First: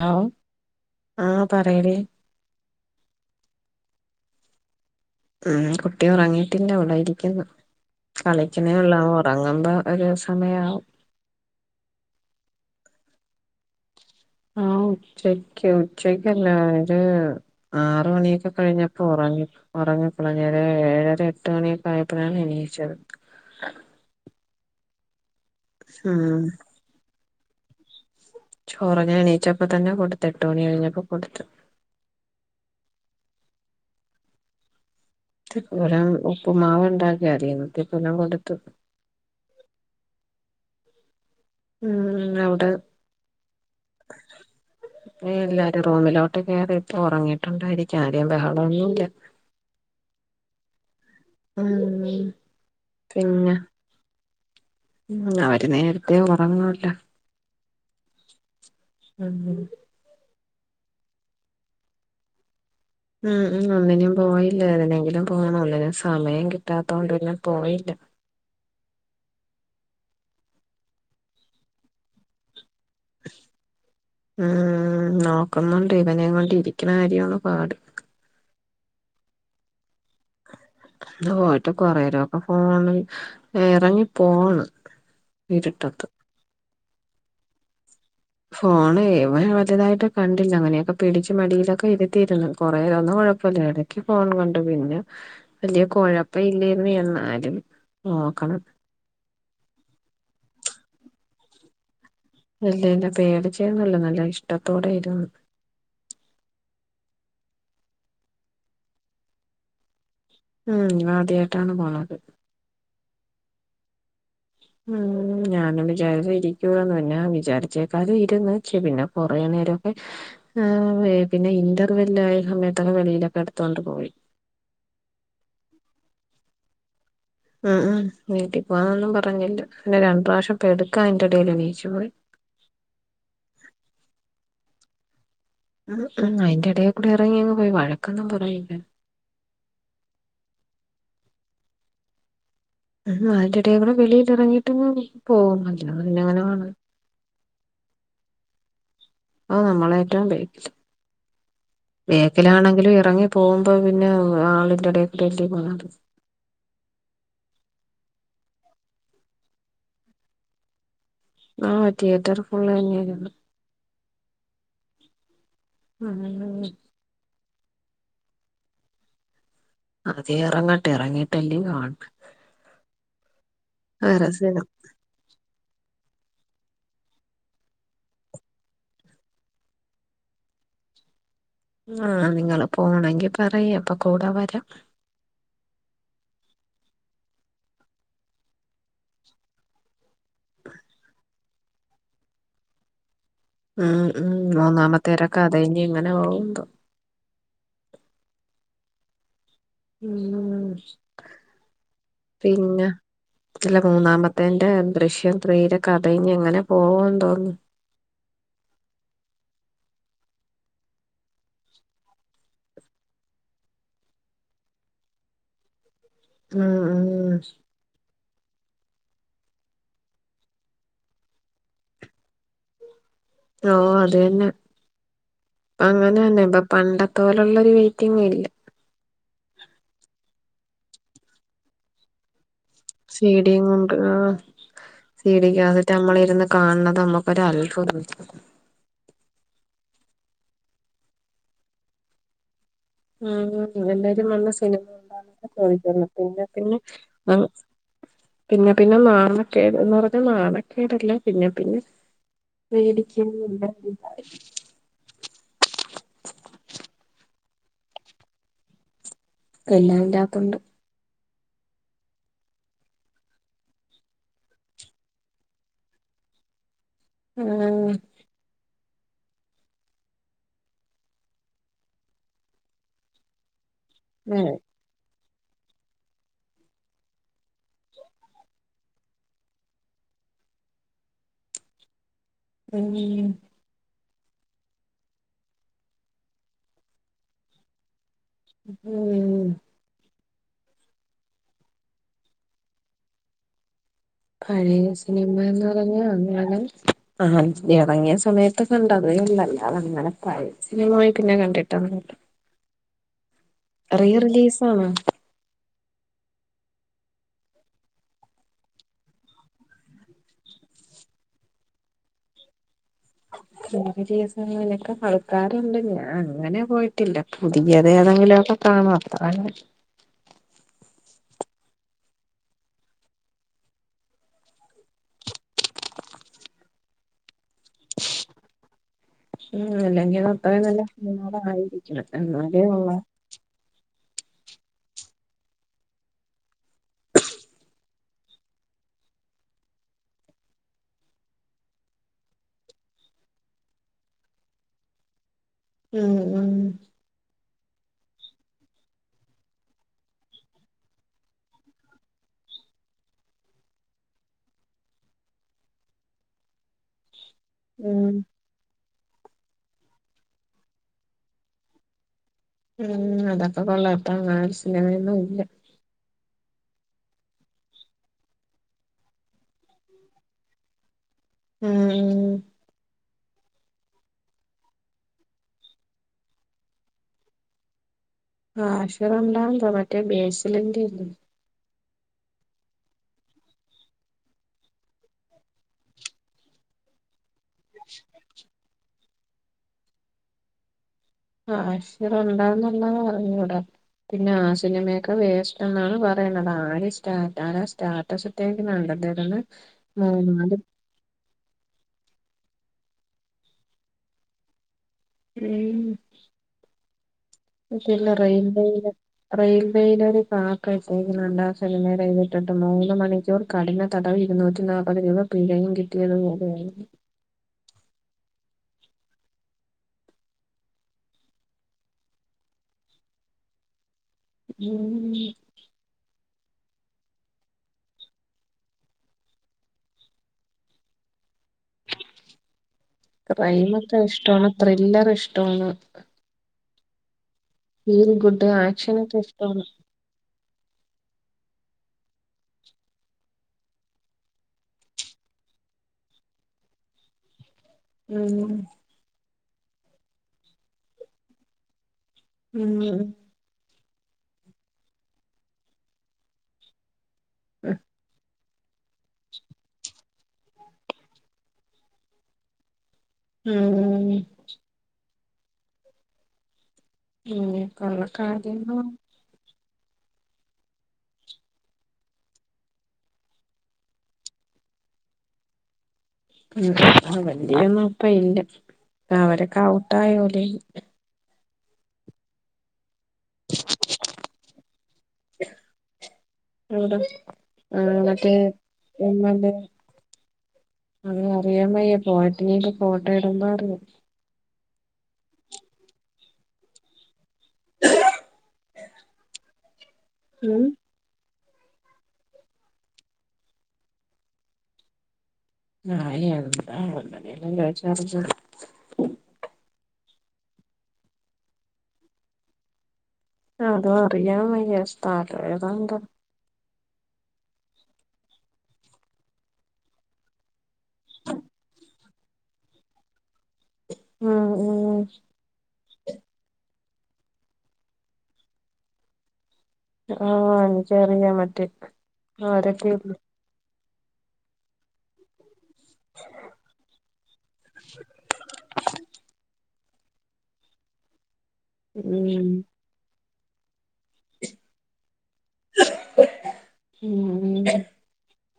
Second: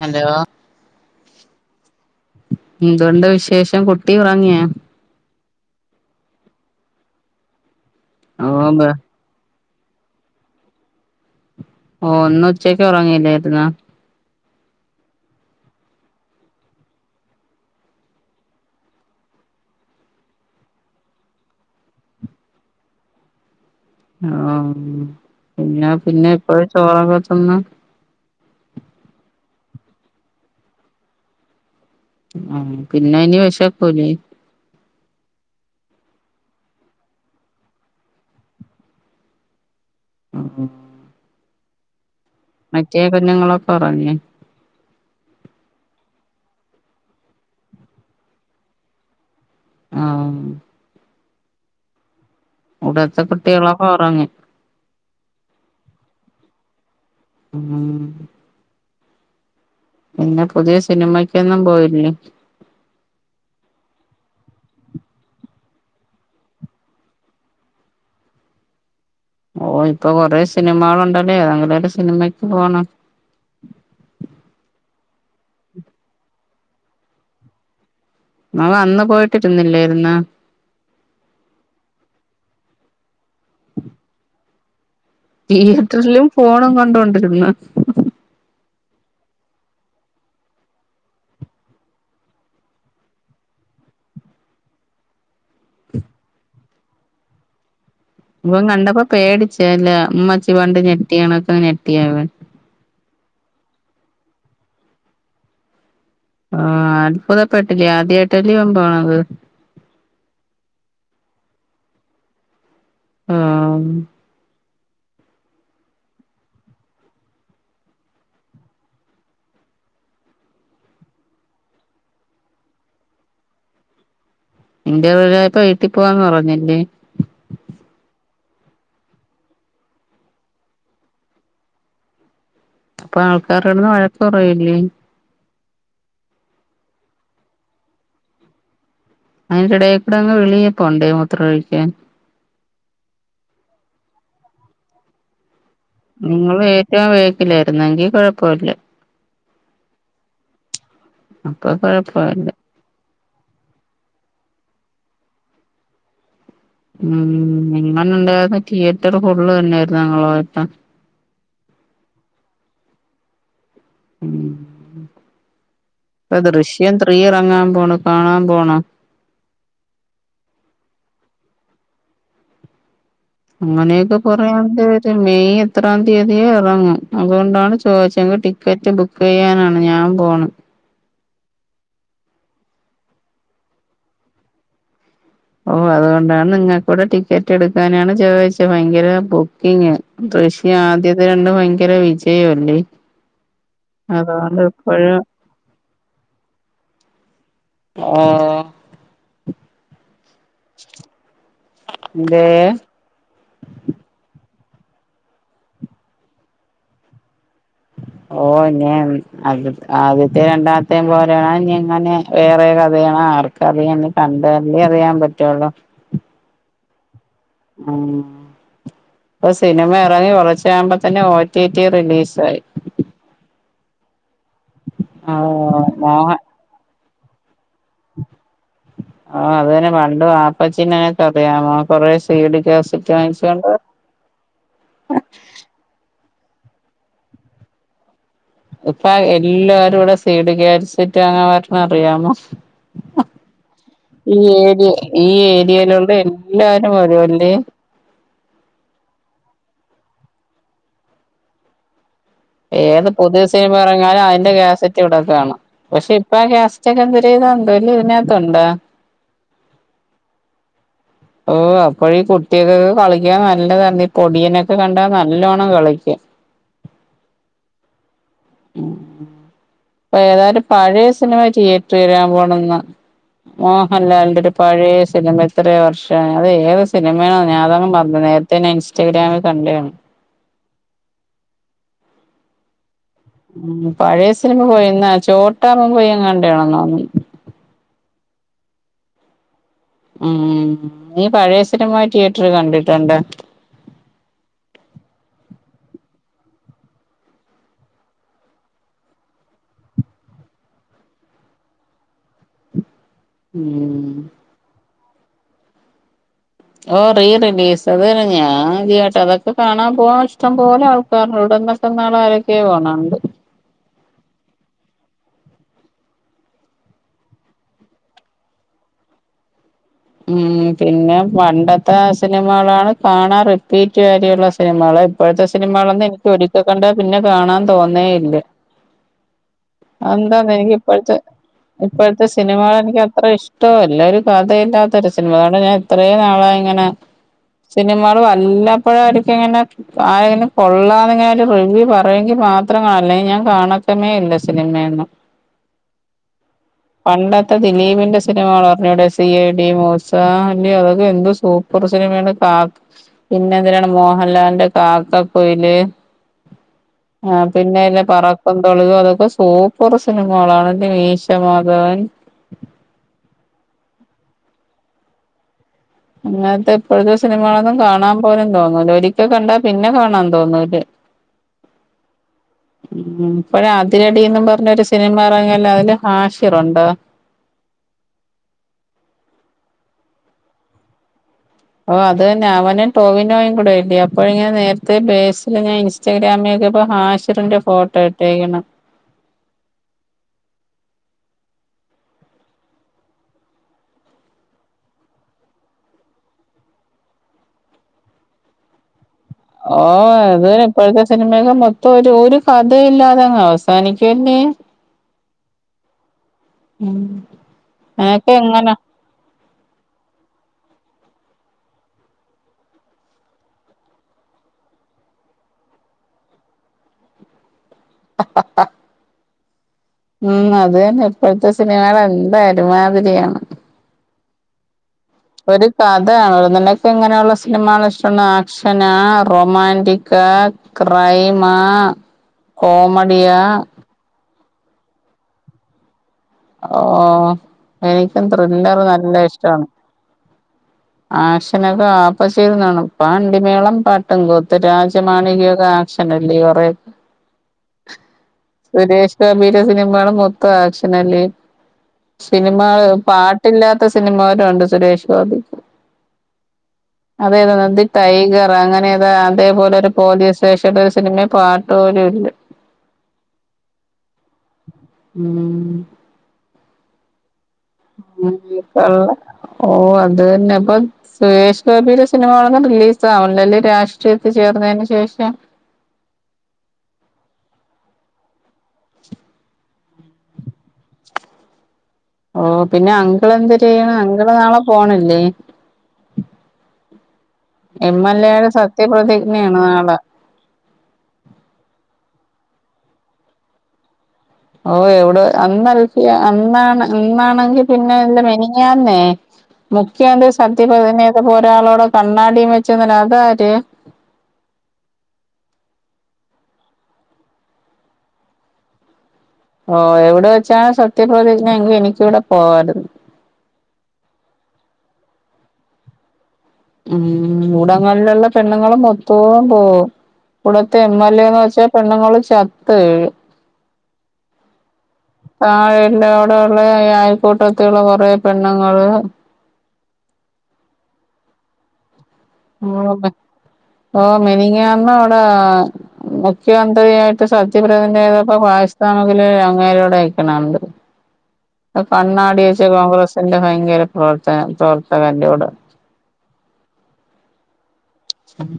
Hello ആഹ് പറയെടീ എന്തുണ്ട് വിശേഷം കുട്ടി ഉറങ്ങിയാ ഉം കുട്ടി ഉറങ്ങിയിട്ടില്ല ഇവിടെ ഇരിക്കുന്നു ഓ കളിക്കനേ ബ ഉള്ളൂ അവൻ ഉറങ്ങുമ്പോ ഒരു സമയം ആവും ഓഹ് ഇന്ന് ഉച്ചക്ക് ഉറങ്ങില്ലായിരുന്നോ ആഹ് ഉച്ചക്കിയോ ഉച്ചയ്ക്കല്ല ഒര് ആറ് മണിയൊക്കെ കഴിഞ്ഞപ്പോ ഉറങ്ങി ഉറങ്ങിയപ്പൊളാ ഞാന് ഏഴര എട്ട് മണിയൊക്കെ ആയപ്പോഴാണ് എണീയിച്ചത് ആഹ് എന്നാ പിന്നെ ഉം എപ്പഴാ ചോറക്കത്തിന്നെ ചോറ് ഞാന് എണീച്ചപ്പോ തന്നെ കൊടുത്ത് എട്ട് മണി കഴിഞ്ഞപ്പോ കൊടുത്ത് ആഹ് പിന്നെ ഇനി വെശകൂലെ ഇവിടെ ഉപ്പ് മാവ് ഉണ്ടാക്കി അതീന്ന് ഇത്തിരി തിന്നാൻ കൊടുത്തു ഉം ഉം [unintelligible] മറ്റേ കുഞ്ഞുങ്ങളൊക്കെ ഉറങ്ങിയോ എല്ലാരും റൂമിലോട്ട് കേയറി ഇപ്പം ഉറങ്ങിയിട്ടുണ്ടായിരിക്കാം ആരേം ബഹളഒന്നുല്ല ആഹ് ഉം ഇവിടുത്തെ പിന്നെ കുട്ടികളൊക്കെ ഒറങ്ങി ഉം അവര് നേരത്തേ ഉറങ്ങുവല്ലോ ഉം [unintelligible] പിന്നെ പുതിയ സിനിമക്കൊന്നും പോയില്ലേ ഉം ഉം ഒന്നിനും പോയില്ല ഏതിനെങ്കിലും പോണം ഒന്നിനും സമയം കിട്ടാത്തോണ്ടല്ലം പോയില്ല ഓഹ് ഇപ്പൊ കൊറെ സിനിമാൾ ഉണ്ടല്ലേ ഏതെങ്കിലും ഒരു സിനിമക്ക് പോണം ഉം നോക്കുന്നുണ്ട് ഇവനേം കൊണ്ട് ഇരിക്കണ കാര്യാണ് പാട് മോന് അന്ന് പോയിട്ടിരുന്നില്ലെരുന്നോ അന്ന് പോയിട്ട് കൊറേരൊക്ക ഫോണ് ഇറങ്ങി പോണ് ഇരുട്ടത്ത് തിയേറ്ററിലും ഫോണും കണ്ടോണ്ടിരുന്നോ ഫോണ് ഇവൻ വലുതായിട്ട് കണ്ടില്ല അങ്ങനെയൊക്കെ പിടിച്ചു മടിയിലൊക്കെ ഇരുത്തിയിരുന്നു കൊറേതൊന്നും കുഴപ്പമില്ലായിടെ ഫോൺ കണ്ട് പിന്നെ വല്യയ ക്കൊഴപ്പ ഇല്ലാര്ന്നു എന്നാലും നോക്കണം ഇവൻ കണ്ടപ്പോ പേടിച്ച് ഉമ്മച്ചി പണ്ട് ഞെട്ടിയാണക്ക ഞെട്ടിയ അവൻ ല്ല ല്ല പേടിചെന്നല്ല നല്ല ഇഷ്ടത്തോടെ ഇരുന്ന് ആഹ് അത്ഭുതപ്പെട്ടില്ലേ ആദ്യയായിട്ടല്ലേ ഓൻ പോണത് ഉം ആദ്യായിട്ടാണ് പോണത് ഉം ഉം ഞാനും വിചാരിച്ച് ഇരിക്കൂലാന് ഞാൻ വിചാരിച്ചേകാലും ഇരുന്ന്ച്ച് പിന്ന കൊറേ നേരൊക്കെ ആഹ് പിന്നെ ഇന്റർവെല് ആയ സമയത്തൊക്കെ വെളിയിലൊക്കെ എടുത്തോണ്ട് പോയി ഇൻറ്റർ വല്ല് ആയപ്പോ വീട്ടി പോവാന്ന് പറഞ്ഞില്ലേ ആഹ് ആഹ് വീട്ടി പോവാന്നൊന്നും പറഞ്ഞില്ല പിന്നെ രണ്ട് പ്രാവശ്യം പെട്ക്കാ അയിന്റെ എടയിൽ നീച്ചു പോയി അപ്പൊ ആൾക്കാർവന്ന് വഴക്ക് പറയില്ലേ ഉം അയിന്റെ എടെകൂടെ എറങ്ങിയങ്ങ് അങ് പോയി വഴക്കൊന്നും പറയൂല അയിന്റെ എടേകൂടെ അങ് വിളിയപ്പോണ്ടേ മൂത്ര ഒഴിക്കാൻ ഉം അതിന്റെ എടേകൂടെ വളിയില് ഇറങ്ങിട്ട് പോകും അല്ലാതെ നിങ്ങൾ ങ്ങനെവാങ്ങാൻ ഏറ്റവും വേക്കിലായിരുന്നങ്കി കക്കൊഴപ്പൊല്ല അഹ് നമ്മള ഏറ്റം [unintelligible] അപ്പൊ കൊഴപ്പമില്ല ബേക്കിലാണങ്കിലും ഇറങ്ങി പോകുമ്പോ പിന്നെ ആളിന്റെടൽ കൂടി എല്ലേ പോണത് ഉം ഇങ്ങനെ ഉണ്ടായിരുന്ന തിയേറ്റർ ഫുള്ള് തന്നെയായിരുന്നു ഞങ്ങള് പോയപ്പോ ആഹ് തിയേറ്റർ ഫുള്ള് തന്നെയായിരുന്നു ഉം ഇപ്പൊ ദൃശ്യം ത്രീ ഇറങ്ങാൻ പോണം കാണാൻ പോണ ആദ്യം ഇറങ്ങട്ടെ ഇറങ്ങീട്ടല്ലേ കാണ അങ്ങനെയൊക്കെ കുറെ സ്ഥലം [unintelligible] പ മെയ് എത്രാം തീയതി ഇറങ്ങും അതുകൊണ്ടാണ് ചോദിച്ച ഞക്ക് ടിക്കറ്റ് ബുക്ക് [unintelligible] ചെയ്യാനാണ് ഞാൻ പോണം ആഹ് നിങ്ങള് പോണങ്കി പറയ അപ്പൊ കൂടെ വരാം ഓ അതുകൊണ്ടാണ് നിങ്ങൾക്കൂടെ ടിക്കറ്റ് എടുക്കാനാണ് ചോദിച്ചത് ഭയങ്കര ബുക്കിങ് ദൃശ്യം ആദ്യത്തെ രണ്ടും ഭയങ്കര വിജയം അല്ലേ ഉം ഉം മൂന്നാമത്തെരെക്കഥയിനി എങ്ങനെ പോകോ എന്തോ ആഹ് ഉം എന്തേ പിന്നെ ഇല്ല മൂന്നാമത്തേന്റെ ദൃശ്യം ത്രീയിലെ കഥയിഞ്ഞി എങ്ങനെ പോകോ എന്തോന്ന് ഓഹ് ഇഞ്ഞി ആദ്യത്തെ രണ്ടാമത്തേ പോലെയാണ് ഇഞ്ഞി ഇങ്ങനെ വേറെ കഥയാണ് ആർക് ക്കറിയാം ഇനി കണ്ടല്ലേ അറിയാൻ പറ്റുള്ളൂ ഉം ഉം ഉം ഇപ്പൊ സിനിമ ഇറങ്ങി കുളച്ചാകുമ്പോ തന്നെ ഓ ടി പി റിലീസായി ഓഹ് അത് തന്നെ ആ അങ്ങനെ മോഹൻ തന്നെ ഇപ്പൊ പണ്ടത്തെ പോലുള്ളൊരു വെയ് റ്റിങ്ങില്ല ആഹ് അത് തന്നെ പണ്ട് വാപ്പച്ചീനെയെക്കറിയാമോ കൊറേ സീ ഡി ക്കാസ് സീ ഡിയും കൊണ്ട് ആ സീ ഡിക്കാസെ നമ്മള് ഇരുന്ന് കാണുന്നത് നമ്മുക്കൊരൽത്ഭുത ഇപ്പ എല്ലാവരും ഇവിടെ സീ ഡി കാസിറ്റിട്ട് വാങ്ങാ വരണ അറിയാമോ ഉം ഉം എല്ലാരും ഈ വന്ന് സിനിമ ഏരിയ ഈ കണ്ടാന്നെക്കെ ചോദിക്കുവായിരുന്നു ഏരിയയിലുള്ള പിന്നെ പിന്നെ എല്ലാരും വരുവല്ലേ പിന്നെ പിന്നെ നാണക്കേട് എന്ന് പറഞ്ഞ നാണക്കേടല്ലെ പിന്നെ പിന്നെ ഏത് പേടിക്കും പുതിയ സിനിമ ഇറങ്ങിയാലും അതിന്റെ കാസറ്റ് റ്റ് ഇവിടെ കാണും പക്ഷെ ഇപ്പ ആ ക്യാസറ്റൊക്കെ എന്തൊരീതൊ എന്തോ ഇല്ല ഇതിനകത്തുണ്ട എല്ലാം ഇതിന്റാത്തൊണ്ട് ഓഹൊ അപ്പോ ഈ കുട്ടികക്കൊക്കെ കളിക്കാൻ നല്ലതാണ് പൊടിയനൊക്കെ കണ്ടാ നല്ലോണ്ണം കളിക്കാം ഉം ഉം അപ്പൊ ഏതായാലും പഴയ സിനിമ തിയേറ്ററി വരാൻ പോണന്ന് മോഹൻലാലിന്റെ അതെ ഒരു പഴയ സിനിമ എത്രയ വർഷം അത് ഏത് സിനിമയാണോ ഞാ അതങ്ങ് മറന്ന് നേരത്തെ തന്നെ ഇൻസ്റ്റാഗ്രാമിൽ കണ്ടതാണ് ഉം ഉം പഴയ സിനിമ പോയിന്ന ചോട്ടാമുംബൈ എങ്ങാണ്ടണെന്നോന്ന് ഉം ഉം നീ പഴയ സിനിമായി തിയേറ്ററി കണ്ടിട്ടുണ്ട പഴയ സിനിമ എന്ന് പറഞ്ഞാ അങ്ങനെ ആഹ് ഇറങ്ങിയ സമയത്ത് കണ്ട് അതേ ഉള്ള് അല്ലാതെ അങ്ങനെ പഴയ സിനിമ പോയിറ്റ് കണ്ടിട്ടൊന്നുമില്ല [unintelligible] ഉം റിലീസ് ആണ് ഓഹ് റീ റിലീസ് അത് ഞാൻ ആദ്യായിട്ട അതൊക്കെ കാണാൻ പോകാൻ ഇഷ്ടം പോലെ ആൾക് പറൂടെന്നൊക്കെന്ന ആൾ ആരൊക്കെയൊ പോണുണ്ട് [unintelligible] ലൊക്കെ ആൾക്കാരുണ്ട് ഞാൻ അങ്ങനെ പോയിട്ടില്ല പുതിയത് ഏതെങ്കിലുമൊക്കെ കാണും അത്രന്നെ ഉം [inaudible] പിന്നെ പണ്ടത്തെ സിനിമകളാണ് കാണാൻ റിപ്പീറ്റ് വരിയുള്ള സിനിമകള് ഇപ്പോഴത്തെ സിനിമകളൊന്നും എനിക്ക് ഒരിക്ക കണ്ട പിന്നെ കാണാൻ തോന്നേയില്ല ഉം അല്ലെങ്കി അത്രേ എനിക്ക് നല്ല ഇപ്പോഴത്തെ സിനിമകളായിരിക്കണം എന്നാലേ ഉള്ള ട്ടോ എല്ല ഒരു കഥയില്ലാത്ത ഒരു സിനിമ ഞാൻ ഇത്രയും നാളായി ഇങ്ങനെ സിനിമകള് വല്ലപ്പോഴും ഒരിക്കെ ഇങ്ങനെ ആരെങ്കിലും കൊള്ളാന്ന് ഇങ്ങനെ ഒരു റിവ്യൂ പറയുവെങ്കി മാത്രം കാണും അല്ലെങ്കിൽ ഞാൻ കാണക്കമേ ഇല്ല സിനിമയൊന്നും ഉം ഉം പണ്ടത്തെ ദിലീപിന്റെ സിനിമകള് അറിഞ്ഞൂടെ സി ഐ ഡി മൂസ അതൊക്കെ എന്തോ സൂപ്പർ സിനിമയാണ് കാ പിന്നെ എന്തിനാണ് മോഹലാലിന്റെ കാക്കക്കുയില് അത് പിന്നെ എല്ല ഉം പറക്കും തളിക അതൊക്കെ സൂപ്പർ സിനിമകളാണ്ന്റെ മീശ മാധവൻ ഉം അതൊക്കെ കൊള്ളാം ഇപ്പന്നാല് സിനിമയൊന്നുല്ല അങ്ങനത്തെ ഇപ്പോഴത്തെ സിനിമകളൊന്നും കാണാൻ പോലും തോന്നൂല ഒരിക്കൽ കണ്ടാ പിന്നെ കാണാൻ തോന്നൂല ആഹ് ഉം ഇപ്പോഴ് അതിരടിന്ന് പറഞ്ഞൊരു സിനിമ എറങ്ങിയല്ലോ അതില് ഹാഷിറുണ്ടോ ആഹ് ഹാഷിറുണ്ടാന്തോ മറ്റേ ബേസിലിന്റെ അല്ലെ ഓഹ് അത് തന്നെ അവനും ടോവിനോയും കൂടെ അല്ലേ അപ്പോഴ് ഞാൻ നേരത്തെ ബേസിലിനെ ഇൻസ് സ്റ്റാഗ്രാമില് നോക്കിയപ്പോ ഹാഷിറിന്റെ ഫോട്ടോ ഇട്ടേക്ക്ണ് ആഹ് ഹാഷിറിണ്ടോന്നുള്ളെ അറിഞ്ഞൂടാ പിന്നെ ആ സിനിമയൊക്കെ വേസ്റ്റെന്നാണ് പറയ്ണത് ആരും സ്റ്റാ ധാരാളം സ്റ്റാ അസറ്റേക്ക്ന്ന കണ്ടോ അദ്ദേഹത്തിന്റെ ഓഹ് അത് ഇപ്പോഴത്തെ സിനിമയൊക്കെ മൊത്തം ഒരു ഒരു കഥയില്ലാതെങ്ങ് അവസാനിക്കുവല്ലേ ഉം ഉം പക്ഷെ അല്ല അതൊക്കെ എങ്ങനാ റെയിൽവേയില റെയിൽവേയിലൊരു പാക്ക് രണ്ടാം സിനിമേലെഴ്തിട്ടിട്ട് മൂന്ന് മണിക്കൂർ കഠിന തടവ് ഇരുന്നൂറ്റി നാല്പ്പത് രൂപ പിഴയും കിട്ടിയതുപോലെയായി ഉം അത് തന്നെ ഇപ്പോഴത്തെ സിനിമകള് എന്ത ഒരുമാതിരിയാണ് ഉം കഥയാണ് നിന്നക്കെങ്ങനെയുള്ള സിനിമകൾ ഇഷ്ടം ആക്ഷനാ റൊമാന്റിക്കാ ക്രൈമാ കോമഡിയാ റ്റ ഇഷ്ടവാണ് ത്രില്ലറിഷ്ടമാണ് ഓഹ് എനിക്കും ഗുഡ് ത്രില്ലർ നല്ല ആക്ഷനൊക്കെ ഇഷ്ടമാണ് ഇഷ്ടാണ് ആക്ഷനൊക്കെ ആപ്പ ചെയ്തുകാണും പാണ്ടിമേളം പാട്ടുംകൂത്തും രാജമാണികൊക്കെ ആ ക്ഷനല്ലേ കൊറേ ഉം സുരേഷ് ഗോപിയുടെ സിനിമകള് മൊത്തം ആക്ഷനല്ലേ ഉം സിനിമകള് പാ ട്ടില്ലാത്ത സിനിമവരുണ്ട് സുരേഷ് ഗോപിക്ക് അതെതാ നന്ദി ടൈഗറാ അങ്ങനെ ഏതാ അതേപോലെ ഒരു പോലീസ് സ്റ്റേഷനൊരു സിനിമേ പാട്ട് പോലും ഇല്ല ഉം ഉം ഉം ഉം കൊള്ളക്കാരെന്നോ ഓഹ് അത് തന്നെ പ്പം സുരേഷ് ഗോപിയുടെ സിനിമകളൊന്നും റിലീസ് ആവുന്നില്ല ലേ രാഷ്ട്രീയത്തിൽ ചേർന്നതിന് ശേഷം ഉം വല്യൊന്നും ഇപ്പ ഇല്ല അവരൊക്കെ ഔട്ടായോണ്ടേ ഓഹ് പിന്നെ അങ്കിളെന്ത് ചെയ്യ്ണെ അങ്കിള് നാളെ പോണില്ലേ ഇണ്ട് ആഹ് എം എൽ ഇന്ന്ട്ട് എയുടെ ഇമ്മണ്ട് സത്യപ്രതിജ്ഞയാണ് നാളെ അത് അറിയാം വയ്യെ പോയിട്ടില്ലെങ്കി ഫോട്ടോ ഇടുമ്പറിയാം ഓഹ് എവിടെ അന്നൽഫിയ അന്നാണ് അന്നാണെങ്കി പിന്നെ എന്താ മെനിഞാന്നെ മുഖ്യന്ത്രി ഉം സത്യപ്രതിജ്ഞ ചെയ്തപ്പൊ ഒരാള് അവ്ട് കണ്ണാടിയും വെച്ച് നിന്നെ അതാര് ഞാനേ ഒള്ളു ആഹ് വെറ്തെ എന്തേലും [unintelligible] ഓ എവിടെ വെച്ചാണ് സത്യപ്രതിജ്ഞ എങ്കി എനിക്ക്യൂടെ പോവാരുന്നു അതും അറിയാൻ വയ്യാ സ്ഥലാ ഏതാ എന്തൊ ഉം. മൂടങ്ങാല് ലുള്ള പെണ്ണുങ്ങള് മൊത്തോം പോവും. വിട്ത്തെ എം എൽ എ എന്ന് വെച്ചാ, പെണ്ണുങ്ങള് ചത്ത് വീഴും. ഉം. ഉം. താഴെ ഇല്ലെ അവിടെ ഉള്ളേ അയൽക്കൂട്ടത്തിലുള്ള കൊറേ പെണ്ണ്ങ്ങള്. അഹ് ആഹ് എനിക്കറിയാം മറ്റേ - [unintelligible] ഓഹ് മിനിഞ്ഞാന്ന് അവ്ടേ മുഖ്യമന്ത്രിയായിട്ട് സത്യപ്രതിജ്ഞ ചെയ്തപ്പോ പായസ്താമുഗില് അങ്ങേരുടെയ് ക്ക്ണണ്ടത് അഹ് കണ്ണാടി ഉം വെച്ച് കോൺഗ്രസിന്റെ ഭയങ്കര പ്രവർത്തനം പ്രവർത്തകന്റെ കൂടെ. ഉം ഉം ഉം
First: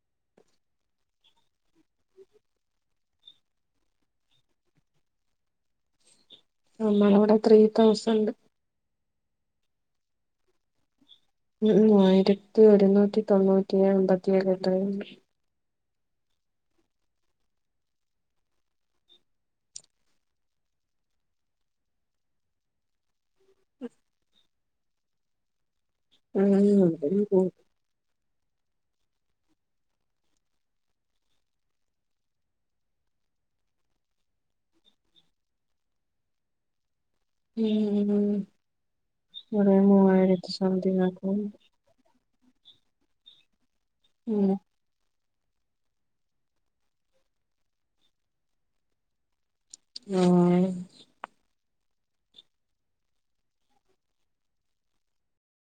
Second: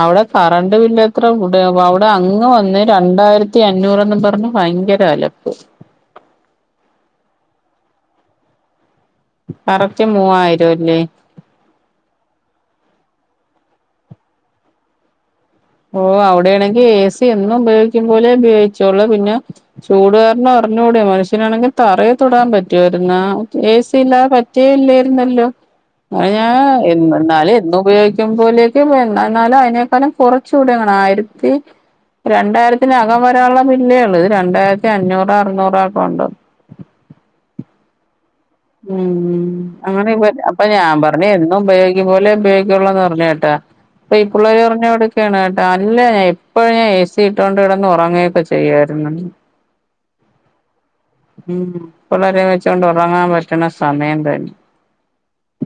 അവിടെ കറണ്ട് ബില്ല് എത്ര കൂടി ആവോ അവിടെ അങ്ങ് വന്ന് രണ്ടായിരത്തി അഞ്ഞൂറെന്നും പറഞ്ഞ് ഭയങ്കര. രെ അലപ്പ്. നമ്മളെവ്ടെ ത്രീ തൗസന്റ്. കറക്റ്റ് മൂവായിരം അല്ലേ ഉം ഉം മൂവായിരത്തി ഒരുന്നൂറ്റി തൊണ്ണൂറ്റി അങ്ങനെ എന്തൊക്കെ ഇണ്ടായിര്ന്ന്. ഓഹ് അവിടെയാണെങ്കിൽ ഏ സി എന്നും ഉപയോഗിക്കും പോലെ ഉപയോഗിച്ചൊള്ളൂ പിന്നെ ചൂട് കാരണം അറിഞ്കൂടെ. മനുഷ്യനാണെങ്കിൽ തറയെ തൊടാൻ പറ്റുവായിര്ന്നോ ഏ. സി ഇല്ലാതെ പറ്റേ ഇല്ലായിരുന്നല്ലോ. അഹ് ഞാ ഉം ഉം എന്നും ന്നാളീം എന്നും. ഉപയോഗിക്കുമ്പോലേക്കെ വന്ന് എന്നാലും അതിനേക്കാളം കൊറച്ചൂടെ എങ്ങനാ ആയിരത്തി രണ്ടായിരത്തിനകം വരാൻള്ളെ ബില്ലേ ഒള്ള് ഇത് രണ്ടായിരത്തി അഞ്ഞൂറോ അറുന്നൂറോഒക്കെ ഉണ്ട്. ഉം ഉം ഉം ഉം. അങ്ങനെ ഇവ അപ്പൊ ഞാൻ സംതിങ് പറഞ്ഞ് ആക്കും എന്നും ഉപയോഗി ക്കുംപോലെ ഉപയോഗികൊള്ളന്ന് പറഞ്ഞ് കെട്ടാ. അപ്പ ഈ ഉം പുള്ളേര് പറഞ്ഞു ന്നോട് ക്കാണ് കെട്ടാ. അല്ല ഞ എപ്പഴും ഞാൻ ഏ. സി ഇട്ടോണ്ട് കെടന്ന് ഒറങ്ങ്യൊക്കെ ചെയ്യായിര്ന്നെന്ന്. യോ ഏഹ് ഉം. പിള്ളേരെ വെച്ചോണ്ട് ഇറങ്ങാൻ പറ്റ്ണ സമയം തന്നെ.